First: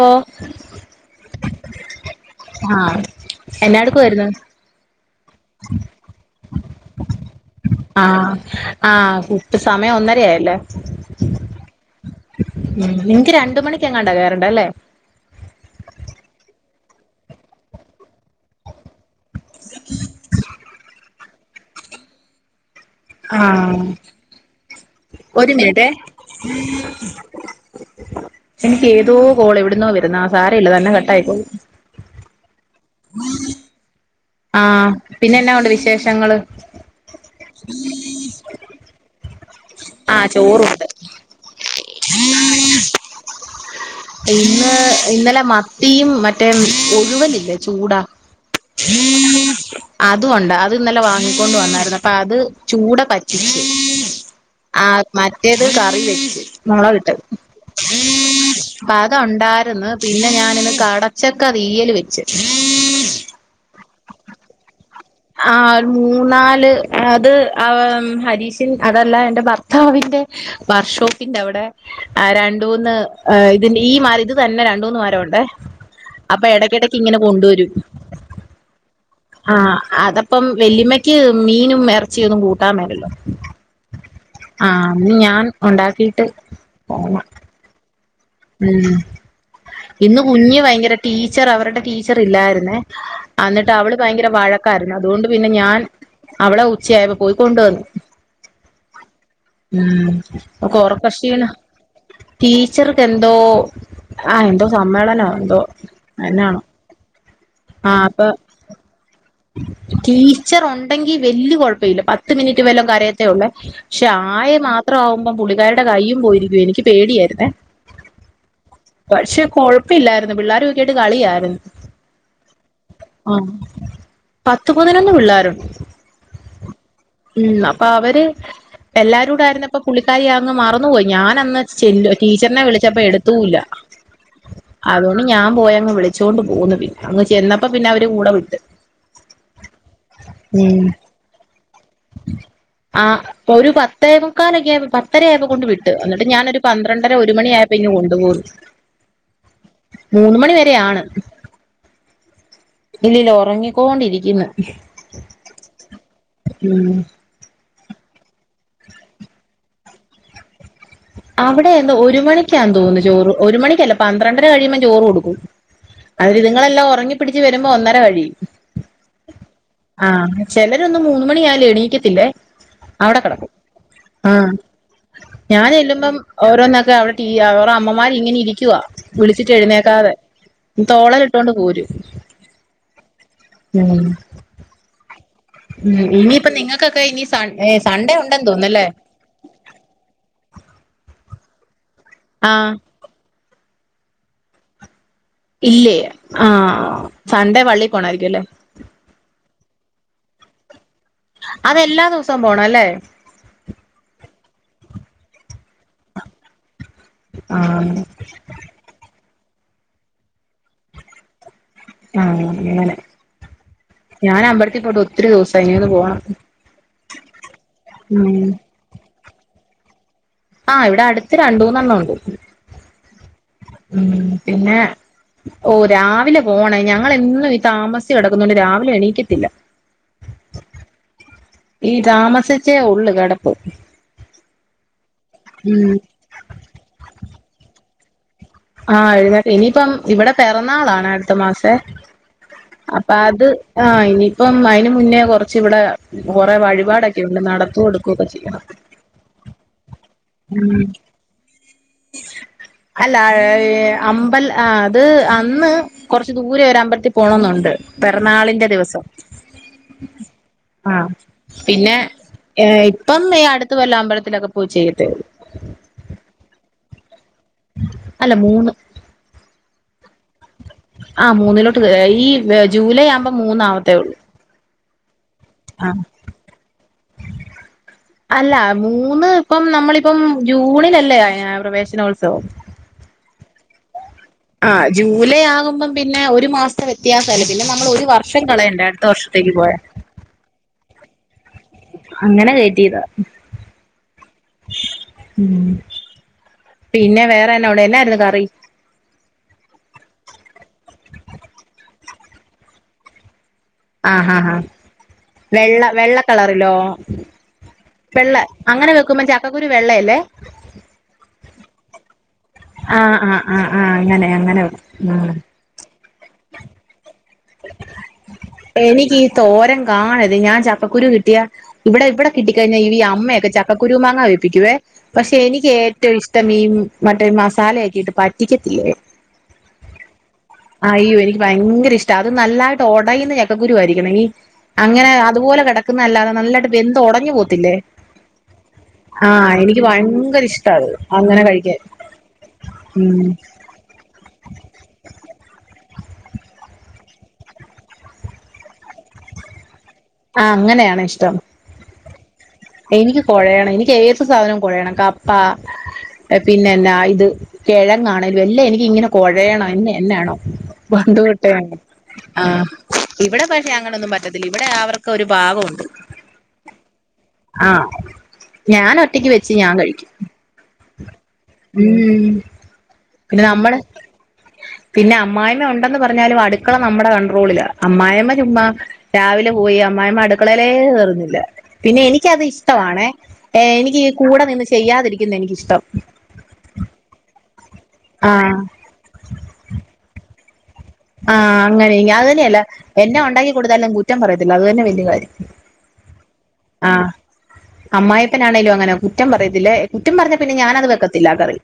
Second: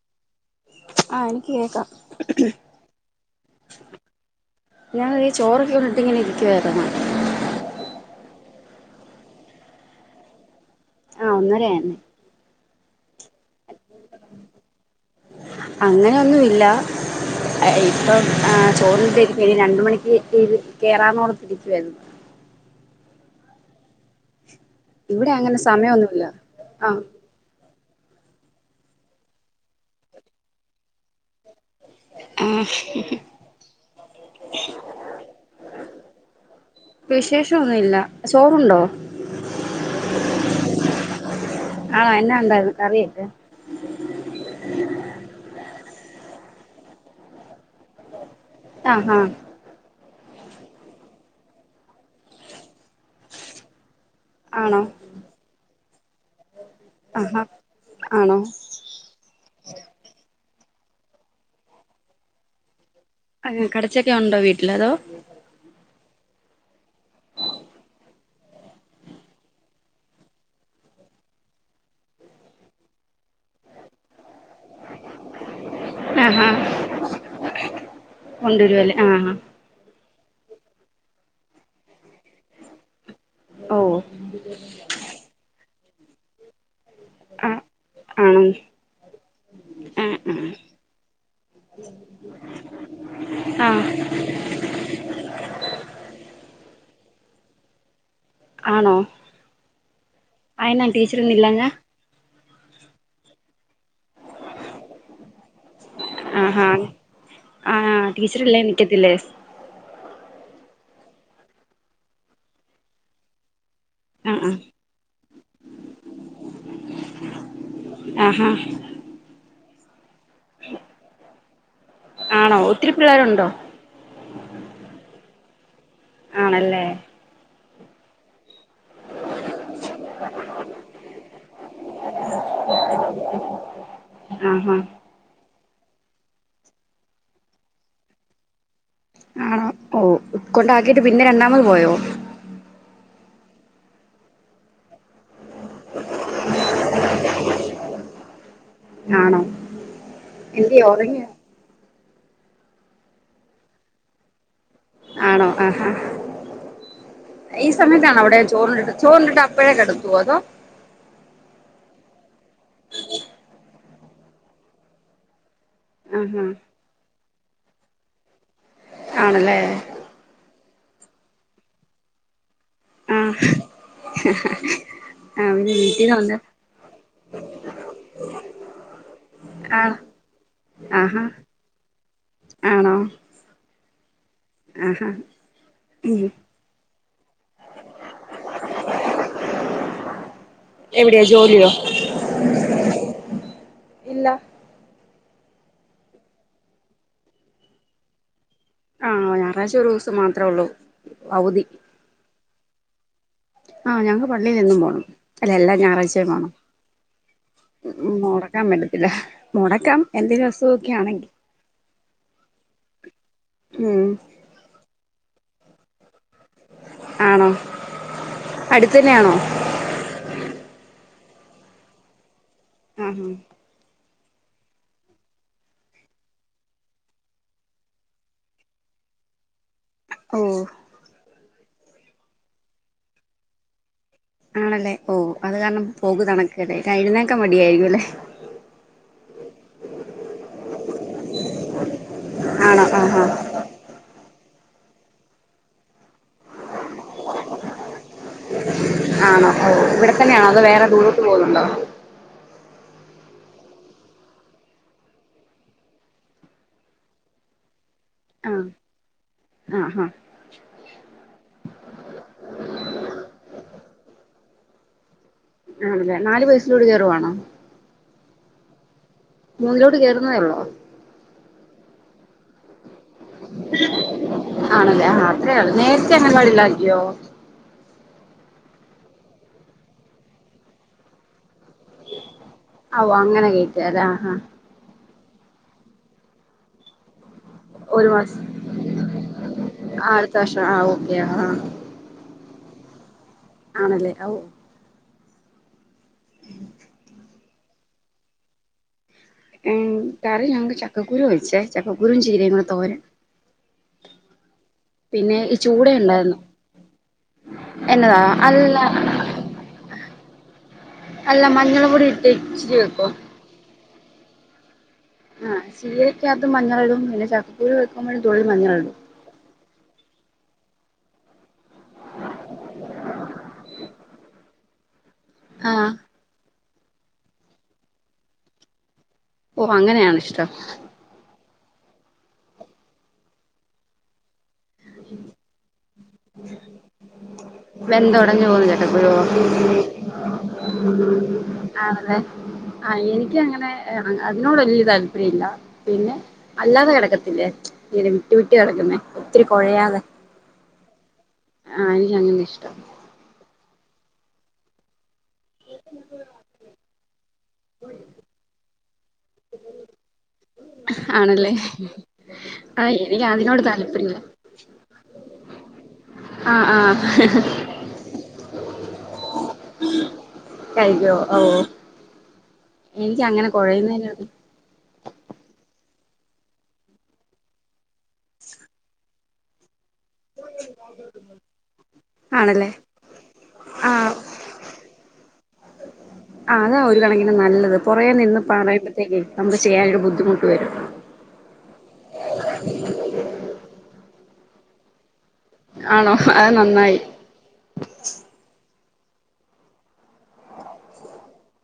ഓ ആ എനിക്ക് കേക്കാം ആഹ് എന്നാ എടുക്കുവായിരുന്നു ഞാൻ തേ ചോറൊക്കെ ഉണ്ടിട്ടിങ്ങനെരിക്കുവായിരുന്നു. ആഹ് ആഹ് പുട്ട് സമയം ഒന്നരായല്ലേ ആ ഒന്നരായെന്ന് ഉം നിൻക്ക് രണ്ട് മണിക്ക് എങ്ങാണ്ടാ കേറണ്ട ലെ അങ്ങനെയോന്നു ഇല്ല ഇപ്പം ആ ചോറ് ഇനി രണ്ട് മണിക്ക് ഇത് കെറാന്നോർത്തിരിക്കുവായ്രുന്നു ആഹ് ഇവിടെ ഒരു അങ്ങനെ മിനിട്ടേ സമയമൊന്നുമില്ല ആഹ് എനിക്ക് ഏതോ കോള് എവിട്ന്നോ വരുന്ന ആ സാരയില്ല തന്നെ കട്ടായി പോയി ആഹ് മ ആഹ് പിന്നെ എന്നാ ഒണ്ട് വിശേഷങ്ങള് വിശേഷം ഒന്നു ഇല്ല ചോറുണ്ടോ ആ. ചോറുണ്ട് ആണോ എന്നാ ഉണ്ടായിരുന്നു കറിയൊക്കെ ഇന്ന് ഇന്നലെ മത്തിയും മറ്റേ ഒഴുവന് ഇല്ലേ ചൂടാ ആഹ് ഹാ അതുഒണ്ട് അത് ഇന്നലെ വാങ്ങിക്കൊണ്ട് വന്നായിരുന്നു അപ്പൊ അത് ചൂട പറ്റിച്ച് ആണോ ആ മറ്റേത് കറി വെച്ച് മോളവിട്ട് ആഹാ ആണോ അപ്പ അത്ഒണ്ടായിരുന്നു പിന്നെ ഞാനിന്ന് കടച്ചക്ക തീയല് വെച് അതെ കടച്ചക്ക ഉണ്ടോ വീട്ടില് അതോ ആ മൂന്നാല് അത് ആ ഹരീഷിൻ അതല്ല എന്റെ ഭർത്താവിന്റെ വർഷോപ്പിന്റെ അവടെ ആ രണ്ട് മൂന്ന് ഇതി ഈ മരം ഇത് തന്നെ രണ്ട് മൂന്ന് മരം ഉണ്ടേ അപ്പൊ ആഹാ എടക്കിടക്ക് ഇങ്ങനെ കൊണ്ടുവരും കൊണ്ടുവരുവല്ലേ ആഹാ ആഹ് അതപ്പം വെല്ലിമ്മക്ക് മീനും ഇറച്ചി ഒന്നും കൂട്ടാൻ മെലല്ലോ ഓ ഇന്ന് ഞാൻ ഉണ്ടാക്കിട്ട് പോ അ ആണ ഉം ഇന്ന് കുഞ്ഞ് ആഹ് ഭയങ്കര ടീച്ചറ് അവര്ടെ ടീച്ചറ്ല്ലായിരുന്നേ അന്നിട്ട് ആഹ് അവള് ഭയങ്കര വഴക്കായിരുന്നു അതുകൊണ്ട് പിന്നെ ഞാൻ അവളെ ഉച്ചയായപ്പോ പോയി കൊണ്ടുവന്ന് ആണോ ഉം ഓക്ക് അയെന്നാ ടീച്ചറൊന്നും ഒറക്കഷീന ഇല്ലാഞ്ഞ ടീച്ചർക്ക് എന്തോ ആ എന്തോ സമ്മേളന എന്തോ ആ ഹാ ആ അപ്പൊ ല്ലേ എണീക്കത്തി ല്ലെ ടീച്ചറ് ഒണ്ടെങ്കി വല്യ കൊഴപ്പ ഇല്ല പത്ത് മിനിറ്റ് വല്ലോം കരയത്തേ ഉള്ളെ പക്ഷെ ആഹ് ആയ മാത്രാവുമ്പം പുള്ളിക്കാരി കയ്യും പോയിരിക്ക എനിക്ക് പേടിയായിരുന്നേ ആഹ് ആഹാ പക്ഷെ കൊഴപ്പില്ലായിര് പിള്ളേരൊക്കായിട്ട് കളിയായിരുന്നു ആണോ ഒത്തിരി പിള്ളെരുണ്ടോ ആഹ് പത്ത് പതിനൊന്നു പിള്ളെര്ണ്ട് ആണല്ലേ ഉം അപ്പൊ അവര് എല്ലാരൂട ആരുന്നപ്പൊ പുള്ളിക്കാരി അന്ന് മറന്നുപോയി ഞാൻന്ന് ചെല്ലു ടീച്ചറിനെ വിളിച്ചപ്പ എടുത്തൂല്ല ആഹ് ആഹ് അതൊണ്ട് ഞാൻ പോയങ്ങ് വിളിച്ചുകോണ്ട് പോന്ന് പിന്നെ അങ് ചെന്നപ്പോ പിന്നെ അവര് കൂടെ വിട്ട് ആണോ ഓ ഉം ക്കൊണ്ടാക്കീട്ട് പിന്നെ രണ്ടാമത് പോയോ ആഹ് ഇപ്പൊ ഒരു പത്തേവക്കാലൊക്കെ പത്തര അയപൊ കൊണ്ട് വിട്ട് എന്നിട്ട് ഞാനൊരു പന്ത്രണ്ടര ഒരു മണിയായപ്പോ ഇ കൊണ്ടുപോന്നു ആണോ മൂന്ന് മണി വരെ എന്ത്യേ ആാണ് ഒറങ്ങിയോ ഇല്ല ഒറങ്ങിക്കോണ്ടിരിക്കുന്നു അണോ ആഹാ ഈ സമയത്താണോ അവടെ ചോറിണ്ടിട്ട് ചോറിണ്ടിട്ട് അപ്പോഴേ കെടക്കുവോ? അതോ? അവിടെ എന്ദോ ഒരു മണിക്കാ തോന്നുന്നു ചോറ് ഒരു മണിക്കല്ല പന്ത്രണ്ടര കഴിയുമ്പോം ചോറ് കൊടുക്കും അതിരി ആഹാ ഇതിങ്ങളെല്ലാം ഒറങ്ങി പിടിച്ച് വരുമ്പോ ഒന്നര കഴിയും ആണല്ലേ? ആഹ് ചെലരൊന്നും മൂന്ന് മണിയായാലും എണീക്കത്തില്ലേ? അവടെ ആഹ് കെടക്കും ആഹ് ആഹ് പിന്നെ ഞാനെല്ലും ഇപ്പം വീട്ടീന്ന് വന്ന് ഓരോന്നൊക്കെ അവടെ ട്ടീയ്യാ ഒരമ്മമാര് ങ്ങനെ ഇരിക്കവാ വിളിച്ചിട്ട് ആഹ് എഴുന്നേക്കാതെ ആഹാ തോളെലിട്ടോണ്ട് പോരും ആണോ? ഉം ആഹാ ഉം ഇനിയിപ്പ നിങ്ങൾക്കൊക്കെ ഇനി സ സൺ ഏ സൻഡേ ഉണ്ടെന്ന് തോന്നല്ലേ? എവിടെയാ ജോലിയോ? ആഹ് ഇല്ല ഇല്ലേ ആഹ് ആഹ് ആ സൺഡേ വള്ളി പോണായിരിക്കും ല്ലേ? ആഹ് ഞായറാഴ്ച ഒരൂസം മാത്രേ ഒള്ളൂ അതെല്ലാ ദിവസവും പോണം അല്ലേ? ആഹ് ഞങ്ങക്ക് പള്ളിയിലെന്നും പോണം അല്ല എല്ലാം ഞായറാഴ്ചയും പോണം ആ ഉം മൊടക്കാൻ പറ്റത്തില്ല മുടക്കാം എന്തേങ്കിലും അസുഖമൊക്കെ ആണെങ്കിൽ ആഹ് അങ്ങനെ ഉം ഞാനമ്പലത്തി പോയിട്ട് ഒത്തിരി ദിവസായി ഇന്ന് ഒന്ന് പോണം ആണോ ഉം അടുത്തന്നേണോ? ആഹ് ഇവിടടുത്ത് രണ്ട മൂന്നെണ്ണം ഉണ്ട് ആഹ് ഹാ ഉം പിന്നെ ഓഹ് രാവിലെ പോണേയ് ഞങ്ങളെന്നും ഈ താമസിച്ചെടക്കുന്നോണ്ട് രാവിലെ എണീക്കത്തില്ല ഓഹ് ഓഹ് ഈ താമസിച്ചേ ഒള്ള് കെടപ്പ് ആണല്ലേ ഓഹ് അത് കാരണം പോക് തണക്കല്ലേ എഴുന്നേക്കാൻ മടിയായിരിക്കും അല്ലെ ആഹ് എഴുന്നേറ്റ ഇനിയിപ്പം ഇവിടെ പിറന്നാളാണ് അടുത്ത മാസെ ആണോ അപ്പാ ആഹ് അത് ആഹ് ഇനിയിപ്പം അയിന് മുന്നേ കൊറച്ച് ഇവിടെ കൊറെേ വഴിപാടൊക്കെ ഉണ്ട് നടത്തോ ടുക്കൊക്കെ ചെയ്യണം ആണോ ഓഹ് ഇവിടെ തന്നെയാണോ അത് വേറെ ദൂരത്ത് പോകുന്നുണ്ടോ? താഴെ ഏ ഏ അമ്പൽ ആ അത് അന്ന് കൊറച്ച് ദൂരെ ഒരു അമ്പലത്തിൽ പോണൊന്നുണ്ട് ആഹ് പിറന്നാളിന്റെ ദിവസം ആഹ് ആഹ് ആഹ് പിന്നെ ഏ ഇപ്പം ഈ അടുത്ത കൊല്ലാമ്പലത്തിലൊക്കെ പോയി ചെയ്യത്തെ ഒള്ളു ആണല്ലേ നാല് വയസ്സിലോട് ചറുവാണോ അല്ല മൂന്ന് മൂന്നിലോട്ട് കേറുന്നതെ ഒള്ളൂ ആഹ് മൂന്നിലോട്ട് ക ഈ ല്ലേ ജൂലൈ ആവുമ്പോ മൂന്നാവത്തേ ഒള്ളൂ ആഹ് [unintelligible] യോ അല്ല മൂന്ന് പ്പം നമ്മളിപ്പം ജൂണിലല്ലേ പ്രവേശനോത്സവം അഹു അങ്ങനെ കെയ്റ്റാല്ലേ ആ ആ ജൂലൈ ആകുമ്പം പിന്നെ ഒരു മാസം വെ വ്യയാസല്ലേ പിന്നെ നമ്മള് ഒരു വർഷം കളയണ്ടേ അടുത്ത വർഷത്തേക്ക് പോയാ തവർഷം ആ ഓക്കെ ആഹ് അങ്ങനെ കേറ്റിയതാ ആണല്ലേ ഔ ഉം പിന്നെ വേറെന്നെ അവിടെ എന്നായിരുന്നു കറി ഉം കറി ഞങ്ങക്ക് ചക്കക്കുരു വെച്ചേ ചക്കക്കുരും ചീരയും കൂടെ തോരൻ ആഹ് ആഹ് ആഹ് പിന്നെ ഈ വെള്ള ചൂട വെള്ള ഉണ്ടായിരുന്നു കളറിലോ എന്നതാ വെള്ള അല്ല അങ്ങനെ വെക്കുമ്പോ ചക്കുരു വെള്ളയല്ലേ അല്ല മഞ്ഞൾ പൊടി ച്ച് രി ആഹ് ആഹ് ആഹ് ആഹ് അങ്ങനെ അങ്ങനെ വെക്കും ഉം ആഹ് ചീരയ്ക്കകത്ത് മഞ്ഞൾ ഇടും പിന്നെ ചക്കൂരി വെക്കുമ്പോഴും തുള്ളി മഞ്ഞള്ടും എനിക്ക് ഈ തോരം കാണത് ഞാൻ ചപ്പക്കുരു കിട്ടിയ ഇവിടെ വിടെ കിട്ടി കഴിഞ്ഞാ ഈ അമ്മയക്കെ ചക്കരു മാങ്ങ വെപ്പിക്കുവേ പക്ഷെ എനിക്ക് ആ ഏറ്റവും ഇഷ്ടം ഈ മറ്റെ മസാല ക്കെയിട്ട് പറ്റിക്കത്തിലെ ഓ അങ്ങനെയണൊ ഷ്ടം ആഹ് അയ്യോ എനിക്ക് ഭയങ്കര ഇഷ്ടാ അത് നല്ലായിട്ട് ഒടയുന്ന ചക്ക കുരു ആയിരിക്കണം ഈ അങ്ങനെ അതുപോലെ കെടക്കുന്നതല്ലാതെ നല്ലായിട്ട് ബെന്ത്‌ ഉടഞ്ഞി പോത്തി വെന്ത് ഒടഞ്ഞു പോന്ന ചക്കക്കുരു എനിക്ക് ഭയങ്കര ഇഷ്ട അത് അങ്ങനെ കഴിക്കാൻ ആണലെ ആഹ് ഉം എനിക്കങ്ങനെ എ അതിനോട് വലിയ താല്പര്യ ഇല്ല പിന്നെ അല്ലാതെ കിടക്കത്തില്ലേ ഈ ര് വിട്ടു വിട്ടി കിടക്കുന്നേ ഒത്തിരി കുഴയാതെ ആഹ് അങ്ങനെയാണ് ഇഷ്ടം ആഹ് എനിക്കങ്ങനെ ഇഷ് എനിക്ക് കൊഴയണം എനിക്ക് ഏത് സാധനവും കൊഴയണം കപ്പ പിന്നെ എന്നാ ഇത് കിഴങ്ങാണെലും വല്ല എനിക്ക് ഇങ്ങനെ കകൊഴയണ്ണം എന്ന എന്നാണോ പണ്ട്തൊട്ടെ ആണല്ലേ അങ്ങനെ ആ എനിക്ക് ഇവിടെ അതിനോട് പക്ഷെ അങ്ങനൊന്നും താല്പര്യമില്ല പറ്റത്തി റ്റതില്ല ഇവിടെ അവർക്ക് ഒരു ഭാഗമുണ്ട് ആഹ് ആഹ് ആഹ് ഞാൻ ഒറ്റക്ക് വെച്ച് ഞാൻ കഴിക്കും കഴിക്കോ ഓ ഉം എനിക്ക് പിന്നെ അങ്ങനെ നമ്മള് കുറയുന്ന- പിന്നെ അമ്മായമ ഉണ്ടെന്ന് പറഞ്ഞാലും അടുക്കള നമ്മുടെ കൺട്രോളില് അമ്മായിമ്മ ചുമ്മാ രാവിലെ പോയി അമ്മായിമ്മ അടുക്കളലേ കേറൂല പിന്നെ എനിക്കത് ആണല്ലേ ഇഷ്ടവാണേ ഏ ആ എനിക്ക് ഈ കു കൂടെ നിന്ന് ചെയ്യാതിരിക്കുന്നതാ എനിക്കിഷ്ടം ആഹ് അതാ ഒരു കണക്കിന് നല്ലത് കുറേ നിന്ന് ആഹ് പറയുമ്പോത്തേക്കേ നമ്മുക് ചെയ്യാനൊരു ബുദ്ധിമുട്ട് വരും ആഹ് അങ്ങനെ അത് തന്നെയല്ല എന്നെ ഉണ്ടാക്കി കൊടുത്താലും കൂറ്റം പറയത്തില്ല അത് തന്നെ വല്യ കാര്യം ആണോ അത് നന്നായി അമ്മായിപ്പനാണേങ്കലോ അങ്ങനെ കുറ്റം പറയത്തില്ലേ കുറ്റം പറഞ്ഞ പിന്നെ ഞാനത് വെക്കത്തില്ല കറി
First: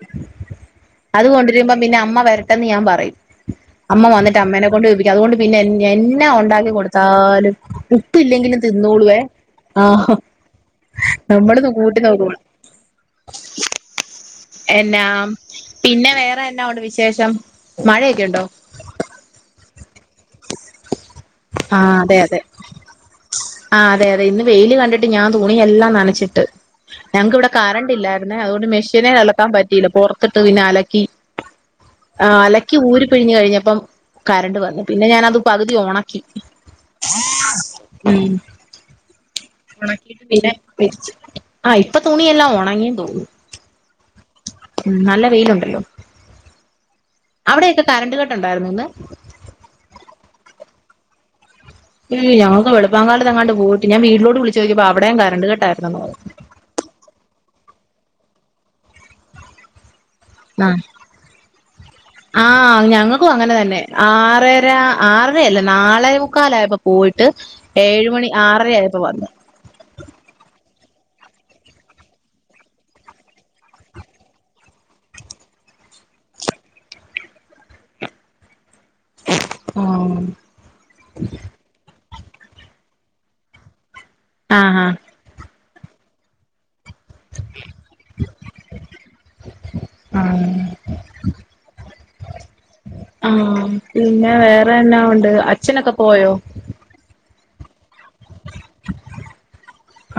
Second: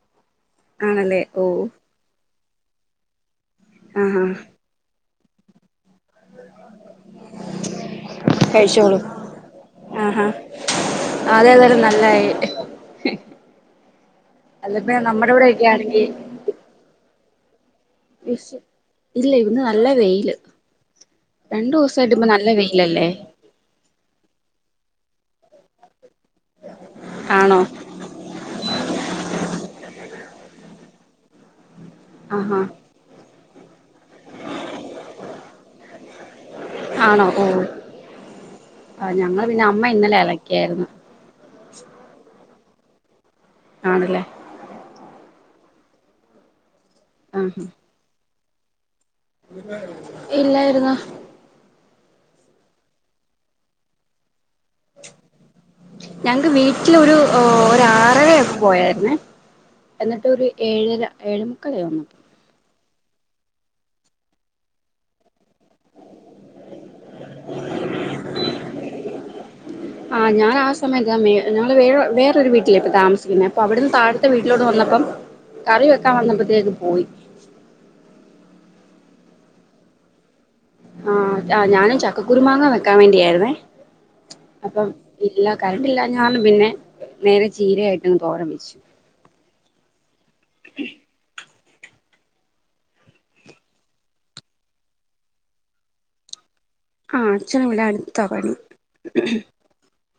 ആണല്ലേ അത് ഓ കൊണ്ടിരിക്കമ്പ പിന്നെ അമ്മ വരടണ്ടെന്ന് ഞാൻ പറയും അമ്മ ആ ആ വന്നിട്ട് അമ്മനെ കൊണ്ട് വെപ്പി അതുകൊണ്ട് പിന്നെ എന്നന്ന ഉണ്ടാക്കി കൊടുത്താലും ഉപ്പ് ഇല്ലെങ്കിലും തിന്നളുവേ ആഹ് നമ്മള് അതെതാലും കൂട്ടി നല്ലായി നോക്കും അല്ലെ പിന്നെ എന്നാ നമ്മുടെ ഇവിടെയൊക്കെ ആണെങ്കി പിന്നെ വേറെന്നാ ഉണ്ട് വിശേഷം മഴയൊക്കെ ഉണ്ടോ വിഷ് ഇല്ല ഇന്ന് നല്ല വെയില് രണ്ടു ആഹ് അതെ ദിവസമായിട്ട്പ അതെ നല്ല വെയിലല്ലേ ആ അതെ അതെ ഇന്ന് വെയില് കണ്ടിട്ട് ഞാൻ തുണിയെല്ലാം നനച്ചിട്ട് ഞങ്ങക്ക് ഇവിടെ ആണോ കറണ്ട്ല്ല. പിന്നെ അതുകൊണ്ട് മെഷീനെ അലക്കാൻ പറ്റിയില്ല പുറത്തിട്ട് പിന്നെ അലക്കി ആ ആഹാ അലക്കി ഊര് പിഴിഞ്ഞഞ് കഴിഞ്ഞപ്പം കരണ്ട് വന്നു പിന്നെ ഞാനത് പകുതി ഉണക്കി ആണോ ഓ ഉം ആ ഞങ്ങൾ പിന്നെ അമ്മ ഇന്നലെ അലക്കിയായിരുന്നു ആഹ് ഇപ്പൊ തുണിയെല്ലാം ഉണങ്ങിയെന്ന് തോന്നൂ ആണല്ലേ ഉ നല്ല വെയിലുണ്ടല്ലോ ആഹാ അവിടെക്കെ കറണ്ട് കെട്ട് ണ്ടായിരുന്നൊ ഇന്ന്? ഇല്ലായിരുന്നു ഞൾക്ക് വളുപ്പംകാല തങ്ങാണ്ട് പോയിട്ട്ഞാൻ വീടിലോട്ട് വിളിച്ച ചോയിചപ്പോ അവിടെയും കറണ്ട് കട്ടായിരുന്നു ഞങ്ങക്ക് വീട്ടിലൊരു ഒരു ആറര ഒക്കെ പോയായിരുന്നേ എന്നിട്ട് ഒരു ഏഴര എഴെമുക്കാലായി വന്നപ്പോ ആഹ ഞങ്ങൾക്കും അങ്ങനെ തന്നെ ആറര ആറരയല്ല നാളെ മുക്കാലായപ്പോ പോയിട്ട് ഏഴമണി ആറര ആയപ്പോ വന്ന് [unintelligible] ആ ഞാ ആ സമയ ഞങ്ങള്ൾ വേ വേററെരു വീട്ടിലേ ഇപ്പൊ താമസിക്കുന്നേ അപ്പൊ അവിടുന്ന് താഴത്തെ വീട്ടിലോട്ട് വന്നപ്പം കറി വെക്കാൻ വന്നപ്പോഴത്തേക്ക് പോയി ആഹ ആഹ ആ ഞാനും ചക്കക്കുരുമാങ്ങ വെക്കാൻ വേണ്ടിയായിരുന്നേ ആ അപ്പം ആ ഇല്ല കറണ്ട് ഇല്ല ഞ പിന്നെ നേരെ ചീരയായിട്ട്ന്ന് തോരൻ വച്ച് ആ ആഹ പിന്നെ വേറെ എന്നാ ഉണ്ട് അച്ഛനൊക്കെ പോയോ ആ അച്ഛനു ഇവിടെ അടുത്താ പണി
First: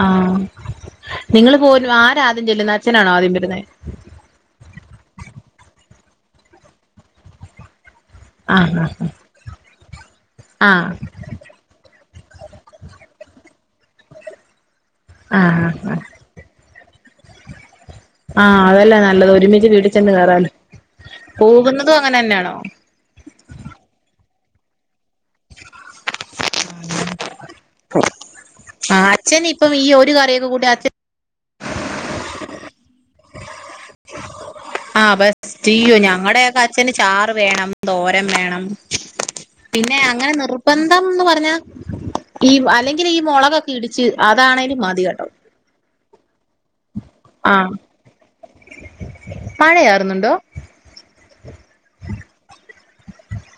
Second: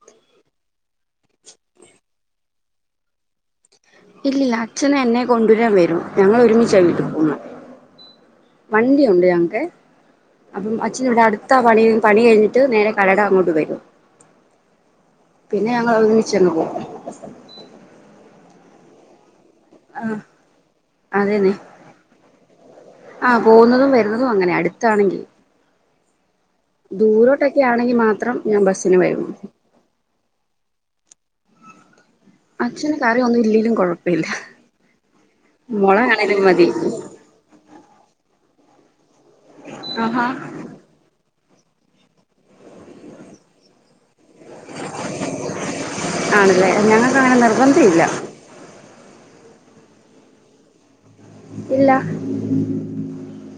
ആഹ നിങ്ങള് പോ ആരാ ആദ്യം ചെല്ലുന്ന അച്ഛനാണോ ആദ്യം വരുന്നത് ഇല്ല അച്ഛനെന്നെ കൊണ്ടുവരാൻ വരും ഞങ്ങൾ ഒരുമിച്ച വീട്ടി പോവുന്നേ ആ വണ്ടിയുണ്ട് ഞങ്ങക്കേ ആ അപ്പം അച്ഛന ഇവിടെ അടു ടുത്ത പണി പണി കഴിഞ്ഞിട്ട് നേരെ കടേടെ അങ്ങോട്ട് വരും ആ പിന്നെ ഞങ്ങൾ ഒരുമിച്ചങ്ങ് പോവും ആഹ് അതല്ലേ നല്ലത് ഒരുമിച്ച് വീടിചേന്ന് ആഹ് കേയറാലോ പോകുന്നതും അങ്ങനെ തന്നെയാണോ ആ പോവുന്നതും വരുന്നതും അങ്ങനെ തന്നെയാ അടുത്താണെങ്കിൽ ദൂരോട്ടൊക്കെ ആണെങ്കിൽ മാത്രം ഞാൻ ബസ്സിന് വൈകും അപ്പം ഈ ഒരു കറിയൊക്ക കൂടി അച്ഛൻ അച്ഛന് കറിയൊന്നും ഇല്ലേലും കുഴപ്പമില്ല ആഹ് ബസ് റ്റ് യീ്യോ മുളകാണേലും ഞങ്ങളടെയൊക്കെ മതി അച്ഛന് ചാറ് വേണം തോരം വേണം പിന്നെ ആഹാ അങ്ങനെ നിർബന്ധംന്ന് പറഞ്ഞാ ഈ അല്ലെങ്കിൽ ഈ മുളകൊ ഇടിച്ച് അതാണേലും മതി കേട്ടോ ആണല്ലേ ഞങ്ങൾക്ക് അങ്ങനെ ആഹ നിർബന്ധം ഇല്ല മഴയാറുന്നുണ്ടോ ഇല്ല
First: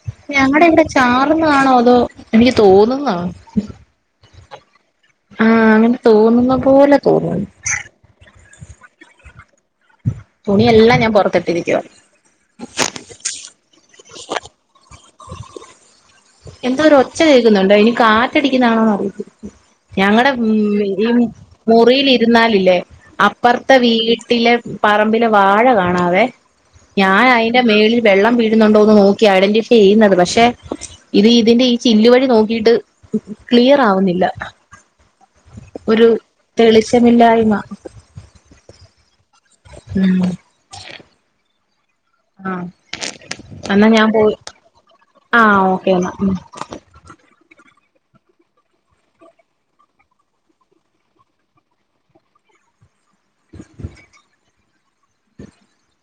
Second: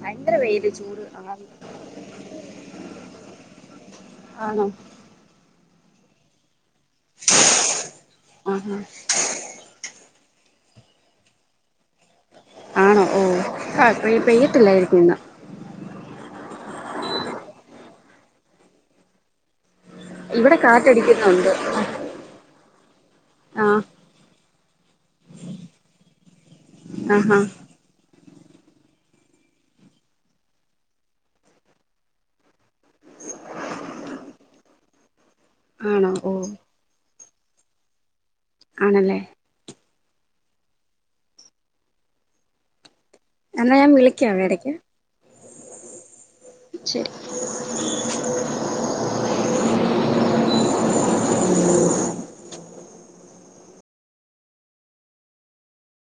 ഭയങ്കര ഞങ്ങടെ വെയില് എന്റെ ചൂട് ആവി ചാറന്നാണോ അതോ എനിക്ക് തോന്നുന്നതാണോ ആണോ ആഹ അങ്ങനെ തോന്നുന്ന പോലെ തോന്നുന്നു ആഹ തുണിയെല്ലാം ഞാൻ പുറത്തിട്ടിരിക്കുവാ ആണോ ഓ ആ പെയ്യാതില്ലായിരിക്കും എന്നാ എന്തോ ഒരു ഒച്ച കേൾക്കുന്നുണ്ടോ ഇനി കാറ്റടിക്കുന്നാണോന്ന് അറിയത്തില്ല ഞങ്ങളടെ ഇവിടെ ഈ കാറ്റടിക്കുന്നുണ്ട് മുറിൽ ഇരുന്നാലില്ലേ അപ്പുറത്തെ ആഹ് വീട്ടിലെ പറമ്പില് വാഴ കാണാവേ ഞാൻ ആഹാ അയിന്റെ മേളിൽ വെള്ളം വീഴുന്നുണ്ടോ എന്ന് നോക്കി ഐഡന്റിഫൈ ചെയ്യുന്നത്. പക്ഷെ ഇത് ഇതിന്റെ ഈ ചില്ലല് വഴി നോക്കിയിട്ട് ക്ലിയർ ആവുന്നില്ല. ഒരു ആണോ ഓ തെളിച്ചമില്ലായ്മ ആണല്ലേ ഉം ആഹ എന്നാ ഞാൻ പോയി ആഹ ഓക്കേ എന്നാ ശരി [unintelligible]